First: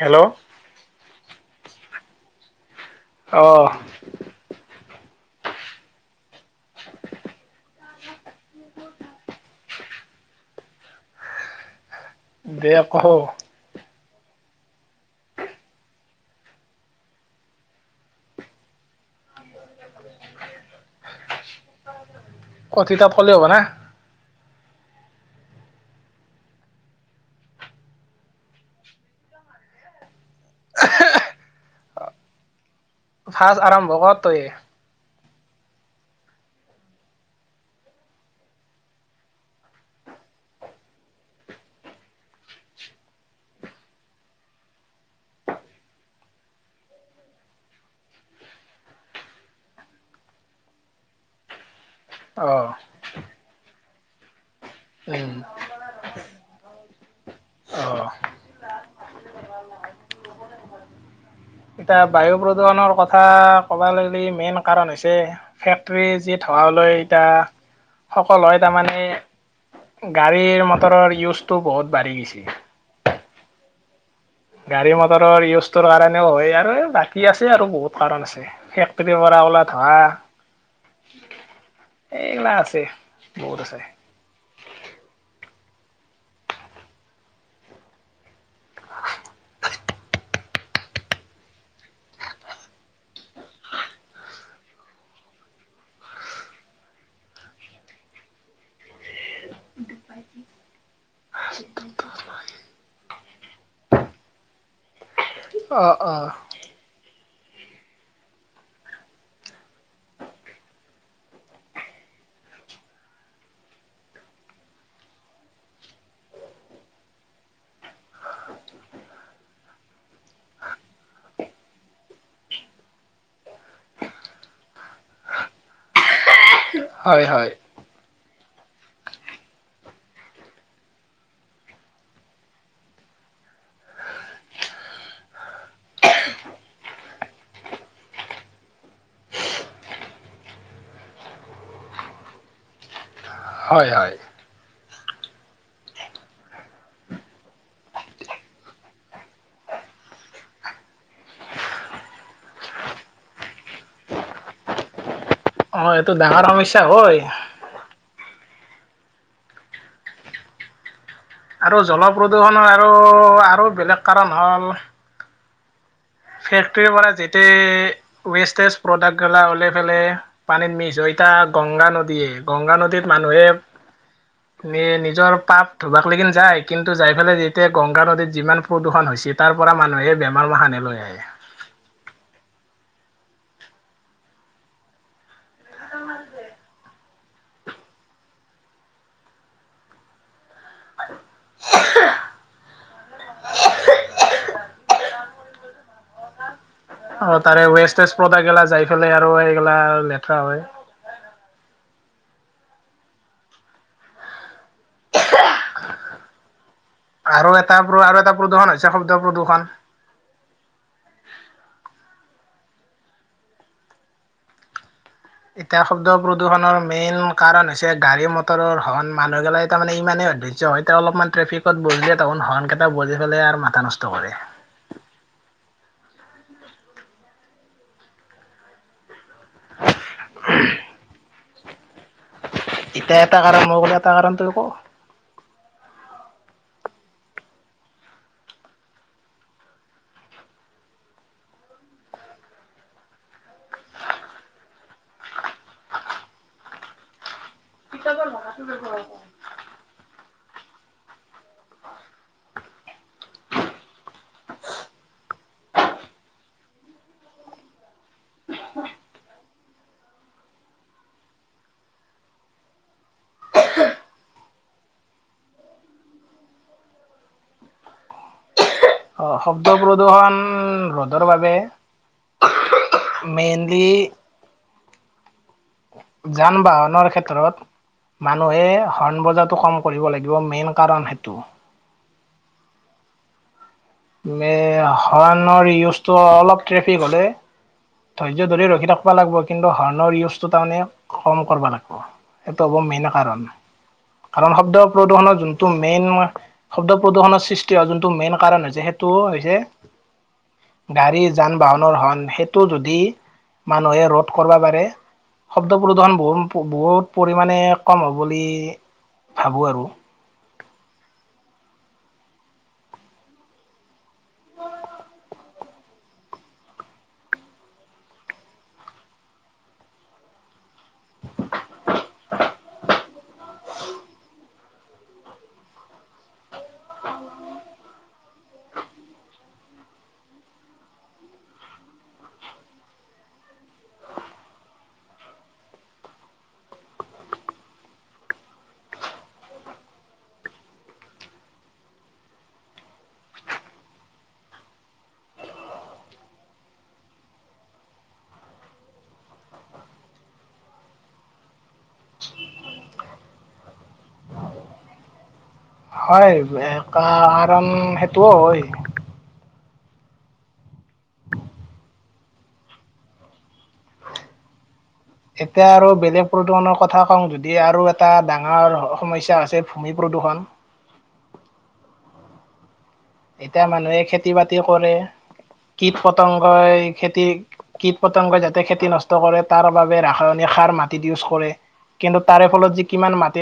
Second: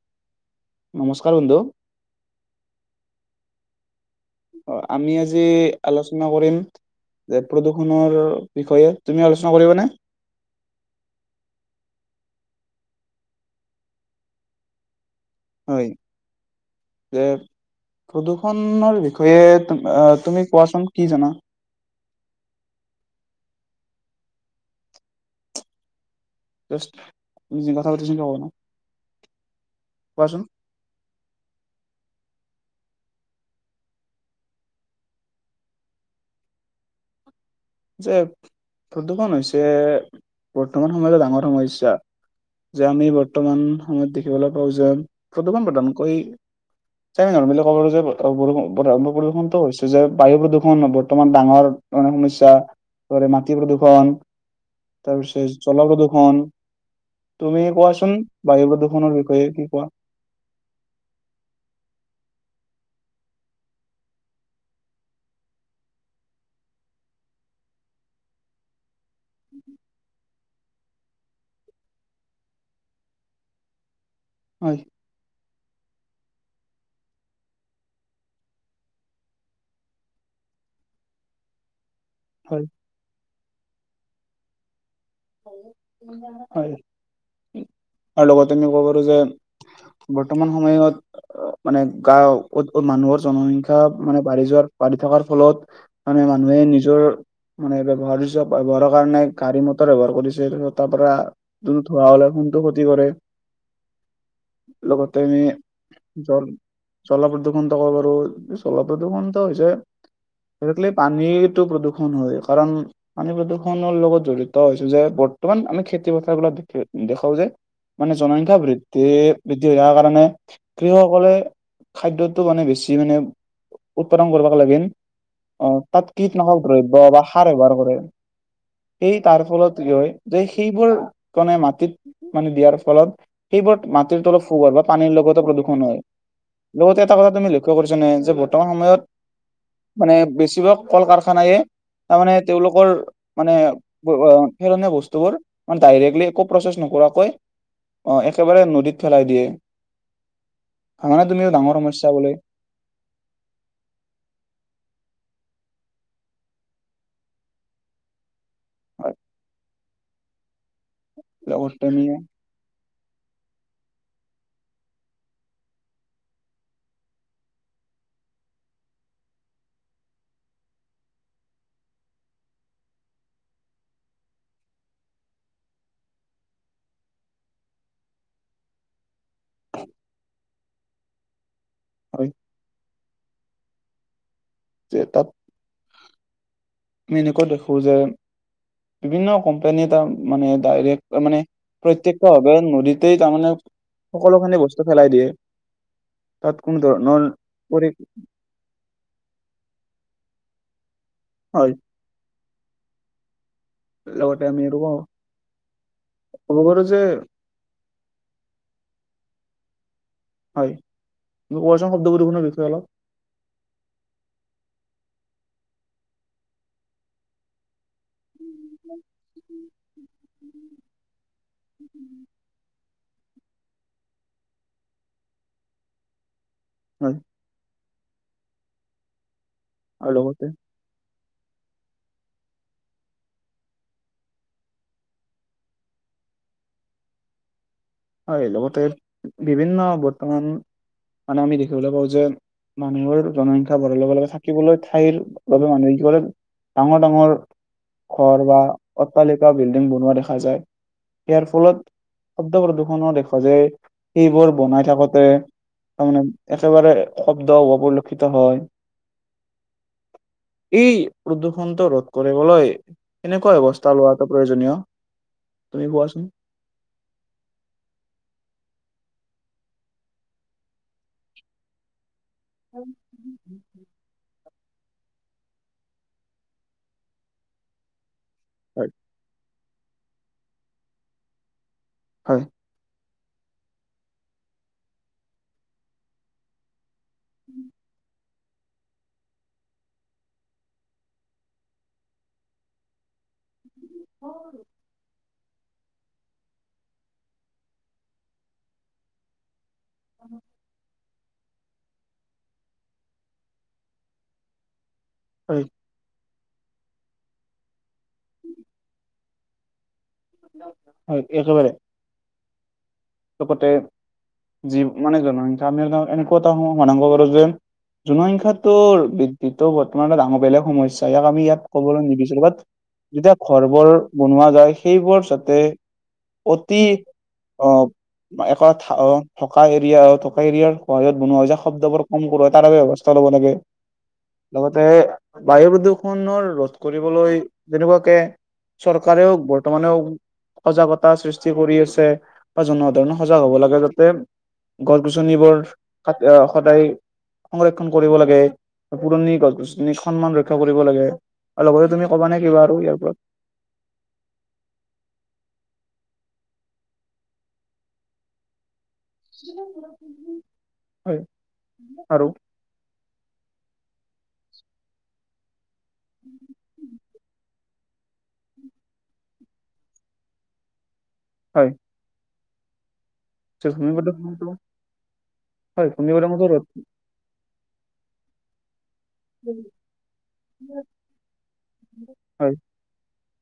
Hello! নমস্কাৰ বন্ধু। অহ। অ, আমি আজি আলোচনা কৰিম যে প্ৰদূষণৰ বিষয়ে তুমি আলোচনা কৰিবানে? দে কও। হয় যে প্ৰদূৰ্ষণৰ বিষয়ে তুমি কোৱাচোন কি জানা? কথিতা পলে হ'ব নে? নি কথা পাতি চ পাব ন [unintelligible] কোৱাচোন ফাজ আৰম্ভ কৰ তয়ে। যে প্ৰৰ্দুষণ হৈছে বৰ্তমান সময়ত ডাঙৰ সমস্যা। যে আমি বৰ্তমান সময়ত দেখিবলৈ পাওঁ যে প্ৰৰ্দুষণ প্ৰধানকৈ যে আমি নৰ্মেল ক'ব গ'লে যে প্ৰৰ্দুষণটো হৈছে যে বায়ু প্ৰৰ্দুষণ বৰ্তমান ডাঙৰ ডাঙৰ অ সমস্যা। ত' মাটি প্ৰদূৰ্ষণ উম তাৰপিছ জল প্ৰদূৰ্ষণ তুমি অ কোৱাচোন বায়ু প্ৰদুৰ্ষণৰ বিষয়ে কি কোৱা? এতিয়া বায়ু প্ৰদূৰ্ষণৰ কথা ক'ব লি মেইন কাৰণ হৈছে, ফেক্টৰী যি ধোঁৱা লৈ এতিয়া সকলো হয়। তাৰমানে গাড়ীৰ মটৰৰ ইউজটো বহুত বাঢ়ি গৈছে। হয় গাড়ী মটৰৰ ইউজ তোৰ কাৰণে সনে হয় আৰু বাকী আছে আৰু বহুত কাৰণ আছে। ফেক্টৰীৰ পৰা ওলোৱা ধোঁৱা এইগিলা হয় আছে, বহুত আছে। হয়, আৰু লগতে আমি ক'ব পাৰো যে বৰ্তমান সময়ত মানে গাওঁ, মানুহৰ জনসংখ্যা মানে বাঢ়ি যোৱাৰ বাঢ়ি থকাৰ ফলত মানে মানুহে নিজৰ মানে ব্যৱহাৰ্য ব্যৱহাৰক কাৰণে গাড়ী মটৰ ব্যৱহাৰ কৰিছে তাৰ পৰা যোনটো ধোঁৱা হ'লে যোনটো ক্ষতি কৰে লগতে আমি অ অ জল জল প্ৰদূৰৰ্ষণটো ক'ব বাৰো জল প্ৰদূৰ্ষণটো হৈছে লি পানীটো প্ৰদূৰ্ষণ হয়। কাৰণ পানী প্ৰদূৰ্ষণৰ লগত জড়িত ছো যে বৰ্তমান আমি খেতি পথাৰ গিলাক দেখ দেখাওঁ যে মানে জনসংখ্যা বৃদ্ধি, বৃদ্ধি হোৱাৰ কাৰণে কৃষকসকলে খাদ্যটো মানে বেছি মানে উৎপাদন কৰিব লাগে, অ' তাত কি ট নাসক দ্ৰব্য বা হয় সাৰ হয় ব্যৱহাৰ কৰে। এই তাৰ ফলত কি হয়, যে সেইবোৰ কাৰণে মাটিত মানে দিয়াৰ ফলত সেইবোৰত মাটিৰ তলত সবৰ বা পানীৰ লগতে প্ৰদূষণ হয়। লগতে এটা কথা তুমি লক্ষ্য কৰিছ নে যে বৰ্তমান সময়ত মানে বেছিভাগ ক'ল কাৰখানাইে তাৰমানে তেওঁলোকৰ মানে হয় হয় পেলনীয়া বস্তুবোৰ ডাইৰেক্টলি একো প্ৰচেছ নকৰাকৈ অ' একেবাৰে নদীত পেলাই দিয়ে। ভাবানে তুমি এইটো ডাঙৰ সমস্যা বুলি? অ' এইটো ডাঙৰ সমস্যা হয়। আৰু লগতে আমি জলপ্ৰদূৰ্ষণৰ আৰু আৰু বেলেগ কাৰণ হ'ল ফেক্টৰীৰ পৰা যেতিয়া ৱেষ্টেজ প্ৰডাক্ট গিলা ওলাই পেলাই পানীত মিছ হৈ থাক এটায়া গংগা নদীয়ে, গংগা নদীত মানুহে নিজৰ পাপ ধুবাক লকিন যায়, কিন্তু যাই পেলাই যেতিয়া গংগা নদীত যিমান প্ৰদূৰ্ষণ হৈছে তাৰ পৰা মানুহে বেমাৰ সানি লৈ আহে। হয়। যে তাত আমি এনেকুৱা দেখো যে বিভিন্ন কোম্পানী তা মানে ডাইৰেক্ট মানে প্ৰত্যক্ষভাৱে নদীতেই তাৰমানে সকলো খিনি বস্তু পেলাই দিয়ে। তাত কোনো ধৰণৰ অ' তাৰে পৰি ৱেষ্টেজ প্ৰাডাক্ট গিলা যায় পেলাই আৰু এই গিলা লেতেৰা হয়। হয়। লগতে আমি যে আৰু এটা আৰু এটা প্ৰদূষণছে শব্দ প্ৰদূষণ হয় কবচোন শব্দ পদূশনৰ বিষয়ে অলপ এতিয়া শব্দ প্ৰদূষণৰ মেইন কাৰণ হৈছে গাড়ী মটৰৰ হন মানুহ গিলাই তাৰ মানে ইমানেই ধ অলপমান ট্ৰেফিক বজিয়ে ত হন কেইটা বজি পেলাই আৰু মাথা নষ্ট কৰে হয় আৰু লগৰটো এতিয়া এটা কাৰণ মইকলো এটা কাৰণটো ক হয় লগতে বিভিন্ন বৰ্তমান মানে আমি দেখিবলৈ পাওঁ যে মানুহৰ জনসংখ্যাবঢ়াৰ লগে লগে থাকিবলৈ ঠাইৰ বাবে মানুহে কি কৰে ডাঙৰ ডাঙৰ ঘৰ বা অট্টালিকা বিল্ডিং বনোৱা দেখা হয় যায় ইয়াৰ ফলত শব্দ প্ৰদূষন দেখা যাই সেইবোৰ বনাই থাকোতে তাৰমানে একেবাৰে শব্দ অপলক্ষিত হয় এই প্ৰদূৰষণটো ৰোধ কৰিবলৈ কেনেকুৱা অৱস্থা লোৱাটো প্ৰয়োজনীয় তুমি কোৱাচোন অ শব্দ প্ৰদূশন ৰ'দৰ বাবে মেইনলি যান বাহনৰ ক্ষেত্ৰত মানুহে হয় হৰ্ণ বজাটো কম কৰিব লাগিব মেইন কাৰণ সেইটো হয় হণ্ ৰ ইউজটো অলপ ট্ৰেফিক হ'লে ধৈৰ্য ধৰি ৰখি থাকবা লাগিব কিন্তু হৰ্ণ ইউজটো তাৰমানে কম কৰিব লাগিব সেইটো হ'ব মেইন কাৰণ কাৰণ শব্দ প্ৰদূষণৰ যোনটো মেইন শব্দ প্ৰদূষণৰ সৃষ্টি হোৱা যোনটো মেইন কাৰণ হৈছে সেই তোৰ হৈছে অ গাড়ী যান বাহনৰ হন সেইটো যদি মানুহে ৰুধ কৰিব পাৰে হয় শব্দ প্ৰদূষণ বহুত বহুত পৰিমাণে কম হ'ব বুলি ভাবো আৰু হয় একেবাৰে লগতে জী মানে জনসংখ্যা আমি এনেকুৱা এটা মনাংগ কৰো যে জনসংখ্যাটো বৃদ্ধি বৰ্তমান ডাঙৰ বেলেগ সমস্যা নি ইয়াক আমি ইয়াত ক'বলৈ নিবিচাৰো বাত যেতিয়া ঘৰ বোৰ বনোৱা যায় সেইবোৰ যাতে অতি আহ এক থকা এৰিয়া থকা এৰিয়াৰ সহত বনোৱা যায় শব্দ বোৰ কম কৰ হয় তাৰ ব্যৱস্থা চাই লব লাগে লগতে বায়ু প্ৰদূৰষণৰ ৰোধ কৰিবলৈ যেনেকুৱাকে চৰকাৰেও বৰ্তমানেও সজাগতা সৃষ্টি কৰি আছে বা জনত ধৰণৰ সজাগ হ'ব লাগে যাতে গছ গছনিবোৰ ক আহ সদায় সংৰক্ষণ কৰিব লাগে পুৰণি গছ গছনিক সন্মান ৰক্ষা কৰিব লাগে আৰু লগতে তুমি কবা নে কিবা আৰু ইয়াৰ ওপৰত হয় কাৰণ সেইটোও হয় হয় আৰু এতিয়া আৰু বেলেগ প্ৰদূষণৰ কথা কওঁ যদি দ আৰু এটা ডাঙৰ সমস্যা আছে ভূমি প্ৰদূষণ হয় এতিয়া ভূমি মানুহে খেতি প্ৰদূষণটো বাতি কৰে হয় কীট ভূমি প্ৰদূষণটো ৰোধ পতংগই খেতি কীট পতংগই যাতে খেতি নষ্ ত কৰে, তাৰ বাবে ৰাসায়নিক সাৰ মাটিত ইউজ কৰে, কিন্তু তাৰে হয় ফলত যে কিমান মাট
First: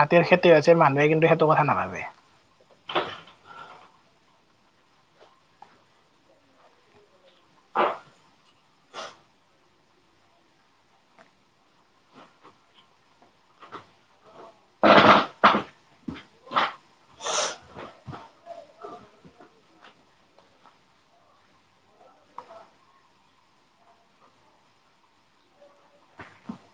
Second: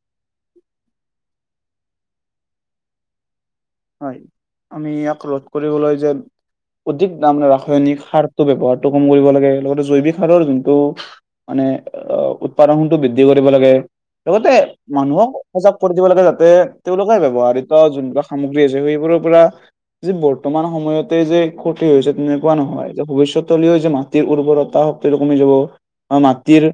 মাটিৰ খেতি হৈছে, মানুহে কিন্তু সেইটো কথা নাভাবে। হয় আমি ইয়াক ৰোধ কৰিবলৈ যে অধিক তাৰ মানে ৰাসায়নিক সাৰটো ব্যৱহাৰটো কম কৰিব লাগে, লগতে জৈৱিক সাৰৰ জোনটো মানে, উৎপাদন গুণটো বৃদ্ধি কৰিব লাগে। লগতে মানুহক সজাগ কৰি দিব লাগে যাতে তেওঁলোকে ব্যৱহাৰিত জোনবিলাক সামগ্ৰী আছে সেইবোৰৰ পৰা যে বৰ্তমান সময়তে যে ক্ষতি হৈছে তেনেকুৱা নহয়, যে ভৱিষ্যতলৈও যে মাটিৰ উৰ্বৰতা টো কমি যাব, আৰু মাটিৰ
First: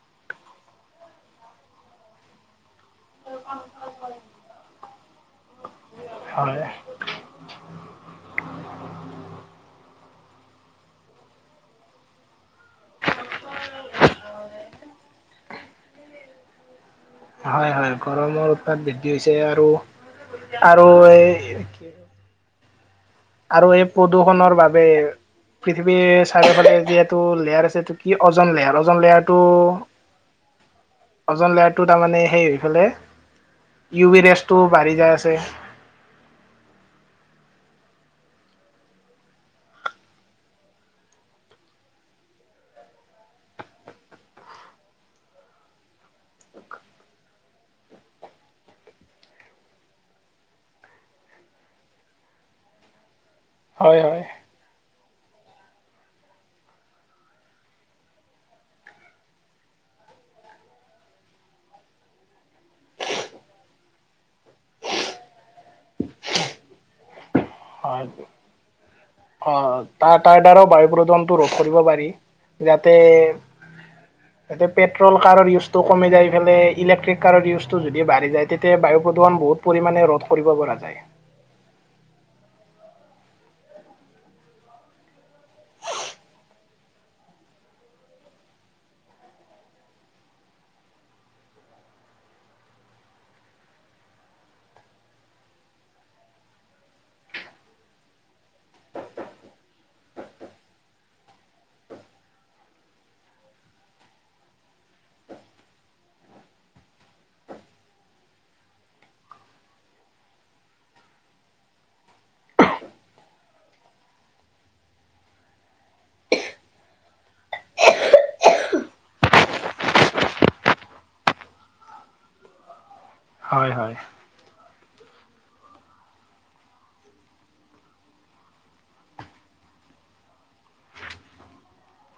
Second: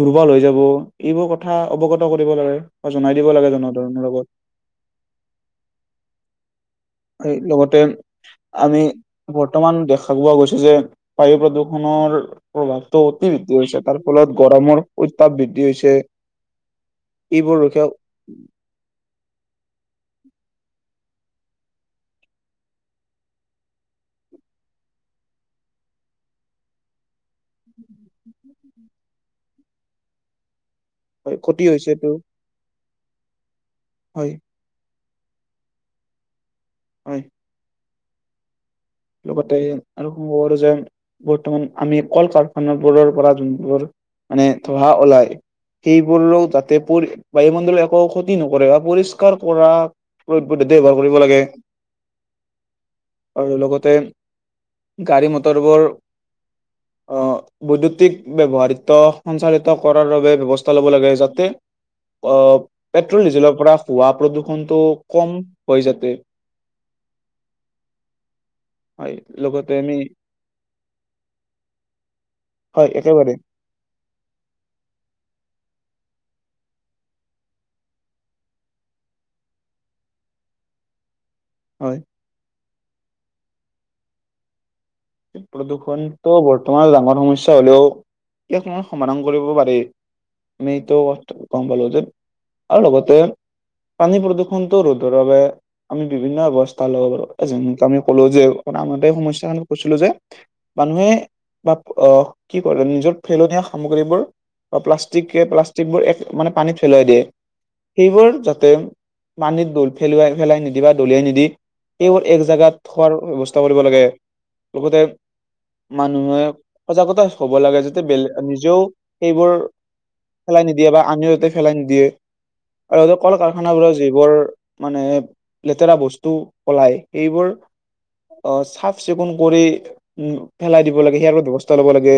দুৰ্বল হৈ যাব, এইবোৰ কথা অৱগত কৰিব লাগে বা জনাই দিব লাগে জনাধাৰণৰ লগত। হয়। এই লগতে আমি বৰ্তমান দেখা পোৱা গৈছে যে, বায়ু প্ৰদূষণৰ প্ৰভাৱটো অতি বৃদ্ধি হৈছে, তাৰ ফলত গৰমৰ উত্তাপ বৃদ্ধি হৈছে এইবোৰ হয় ৰোধে হয়, গৰমৰ উৎপাত বৃদ্ধি হৈছে আৰু আৰু এই কি আৰু এই প্ৰদূষণৰ বাবে পৃথিৱীৰ চাৰিওফালে যিহেটো লেয়াৰ আছে, এইটো কি অ'জন লেয়াৰ, অ'জন লেয়াৰটো হয় অ'জন ক্ষতি লেয়াৰটো হৈছেটো তাৰমানে সেইফালে ইউ ভি হয় ৰেছটোও বাঢ়ি যায় আছে। হয়। লগতে আৰু ক'ব পাৰো যে বৰ্তমান আমি কল-কাৰখানা বোৰৰ পৰা যোনবোৰ মানে ধোঁৱা ওলাই সেইবোৰও যাতে পৰি, বায়ুমণ্ডলৰ একো ক্ষতি নকৰে, বা পৰিষ্কাৰ কৰা পদ্ধতি ব্যৱহাৰ কৰিব লাগে, আৰু লগতে হয় হয়। গাড়ী মটৰবোৰ অ', বৈদ্যুতিক ব্যৱহাৰিত, সঞ্চাৰিত কৰাৰ বাবে ব্যৱস্থা ল'ব লাগে যাতে অ', পেট্ৰল ডিজেলৰ পৰা হোৱা প্ৰদূষণটো কম হৈ যাতে। হয় এইটো। হয়। লগতে অ', আমি তাৰ-তাৰ দ্বাৰাও বায়ু প্ৰদূষণটো ৰোধ কৰিব পাৰি, হয় যাতে একেবাৰে এতিয়া পেট্ৰল কাৰৰ ইউজ টো কমি যাই পেলাই ইলেক্ট্ৰিক কাৰৰ ইউজটো যদি বাঢ়ি যায়, তেতিয়া বায়ু প্ৰদূষণ বহুত পৰিমাণে ৰোধ কৰিব পৰা যায়। হয়। প্ৰদূষণটো বৰ্তমান ডাঙৰ সমস্যা হ'লেও ইয়াক তোমাৰ সমাধান কৰিব পাৰি। মেইতো কম পালো যে আৰু লগতে পানী প্ৰদূষণতো ৰোধৰ বাবে আমি বিভিন্ন ব্যৱস্থা ল'ব পাৰো, এ যেনেকে আমি ক'লো যে [unintelligible] সমস্যা [unintelligible] কৈছিলো যে, মানুহে বাপ-আ কি কৰে নিজৰ পেলনীয়া সামগ্ৰীবোৰ বা প্লাষ্টিকে প্লাষ্টিকবোৰ এক মানে পানীত পেলাই দিয়ে, সেইবোৰ যাতে পানীত দল-পেলুৱাই পেলাই নিদিবা দলিয়াই নিদি। কেৱল এক জেগাত থোৱাৰ ব্যৱস্থা কৰিব লাগে, লগতে মানুহে সজাগতা হ'ব লাগে যাতে, বেলেগ নিজেও সেইবোৰ ফেলাই নিদিয়ে বা আমিও যাতে ফেলাই নিদিয়ে আৰু হয় কল-কাৰখানাবোৰৰ হয় যিবোৰ মানে লেতেৰা বস্তু অলাই সেইবোৰ অহ চাফ-চিকুণ। কৰি উম পেলাই দিব লাগে সেয়াৰ বাবে ব্যৱস্থা লব লাগে।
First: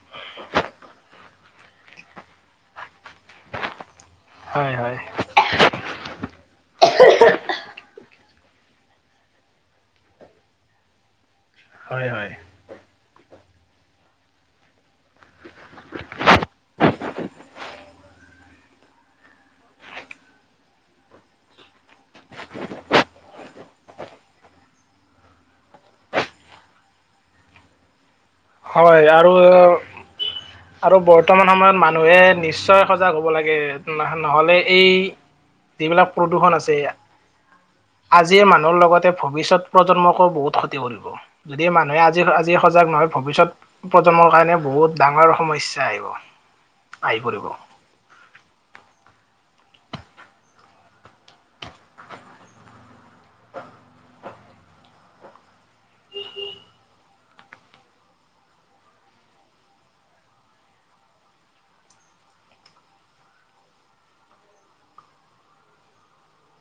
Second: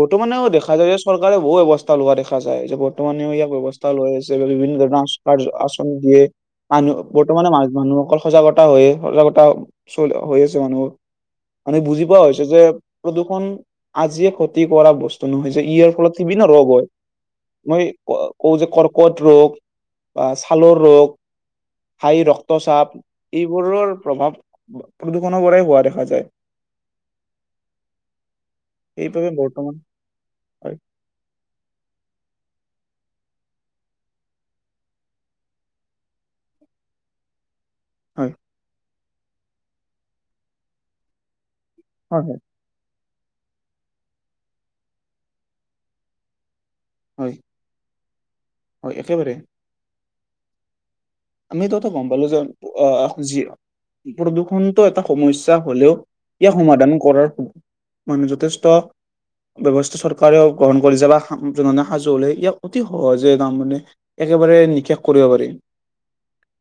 বৰ্তমানেও দেখা যায় যে চৰকাৰে বহু ব্যবস্থা লোৱা দেখা যায়। যে বৰ্তমানেও ইয়াক ব্যবস্থা লৈ আছে হয় বিভিন্ন হয় ধৰণৰ [unintelligible] দিয়ে মানুহ বৰ্তমানে মানুহ অকল সজাগতা হৈ সজাগতা চল হৈ মানুহ। মানে বুজি হয় পোৱা হয়। হৈছে যে প্ৰদূষণ আজিয়ে ক্ষতি কৰা বস্তু নহয় যে ইয়াৰ ফলত বিভিন্ন ৰোগ হয়। মই কওঁ যে কৰ্কট ৰোগ বা ছালৰ ৰোগ। হাই ৰক্তচাপ। এইবোৰৰ প্ৰভাৱ, প, প্ৰদূ অনবৰেই হোৱা দেখা যায়। হয় সেইবাবে আৰু, বৰ্তমান হয় আৰু বৰ্তমান সময়ত মানুহে নিশ্চয় সজাগ হ'ব লাগে। নহ'লে এই যিবিলাক প্ৰদূষণ আছে হয় আজিৰ মানুহৰ লগতে ভৱিষ্যত প্ৰজন্মকো বহুত ক্ষতি কৰিব। যদি মানুহে আজি, হয় হয় আজি সজাগ নহয় ভৱিষ্যত প্ৰজন্মৰ কাৰণে বহুত ডাঙৰ সমস্যা আহিব। আহি হয়, পৰিব হয় একেবাৰে। আমি তহতে গম পালো যে অহ যি প্ৰদূষণ এটা সমস্যা হলেও ইয়াৰ সমাধান কৰাৰ মানে যথেষ্ট ব্যৱস্থা চৰকাৰেও গ্ৰহণ কৰিছে বা জনে সাজু হলে ইয়াক অতি সহজে তাম মানে এ- কেবাৰে নিকেষ কৰিব পাৰিম।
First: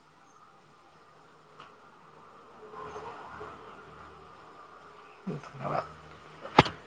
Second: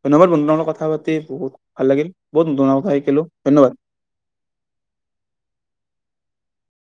ধন্যবাদ বন্ধু লগত কথা পাতি বহুত ভাল লাগিল বহুত নতুন কথা শিকিলোঁ ধন্যবাদ। [inaudible] ধন্যবাদ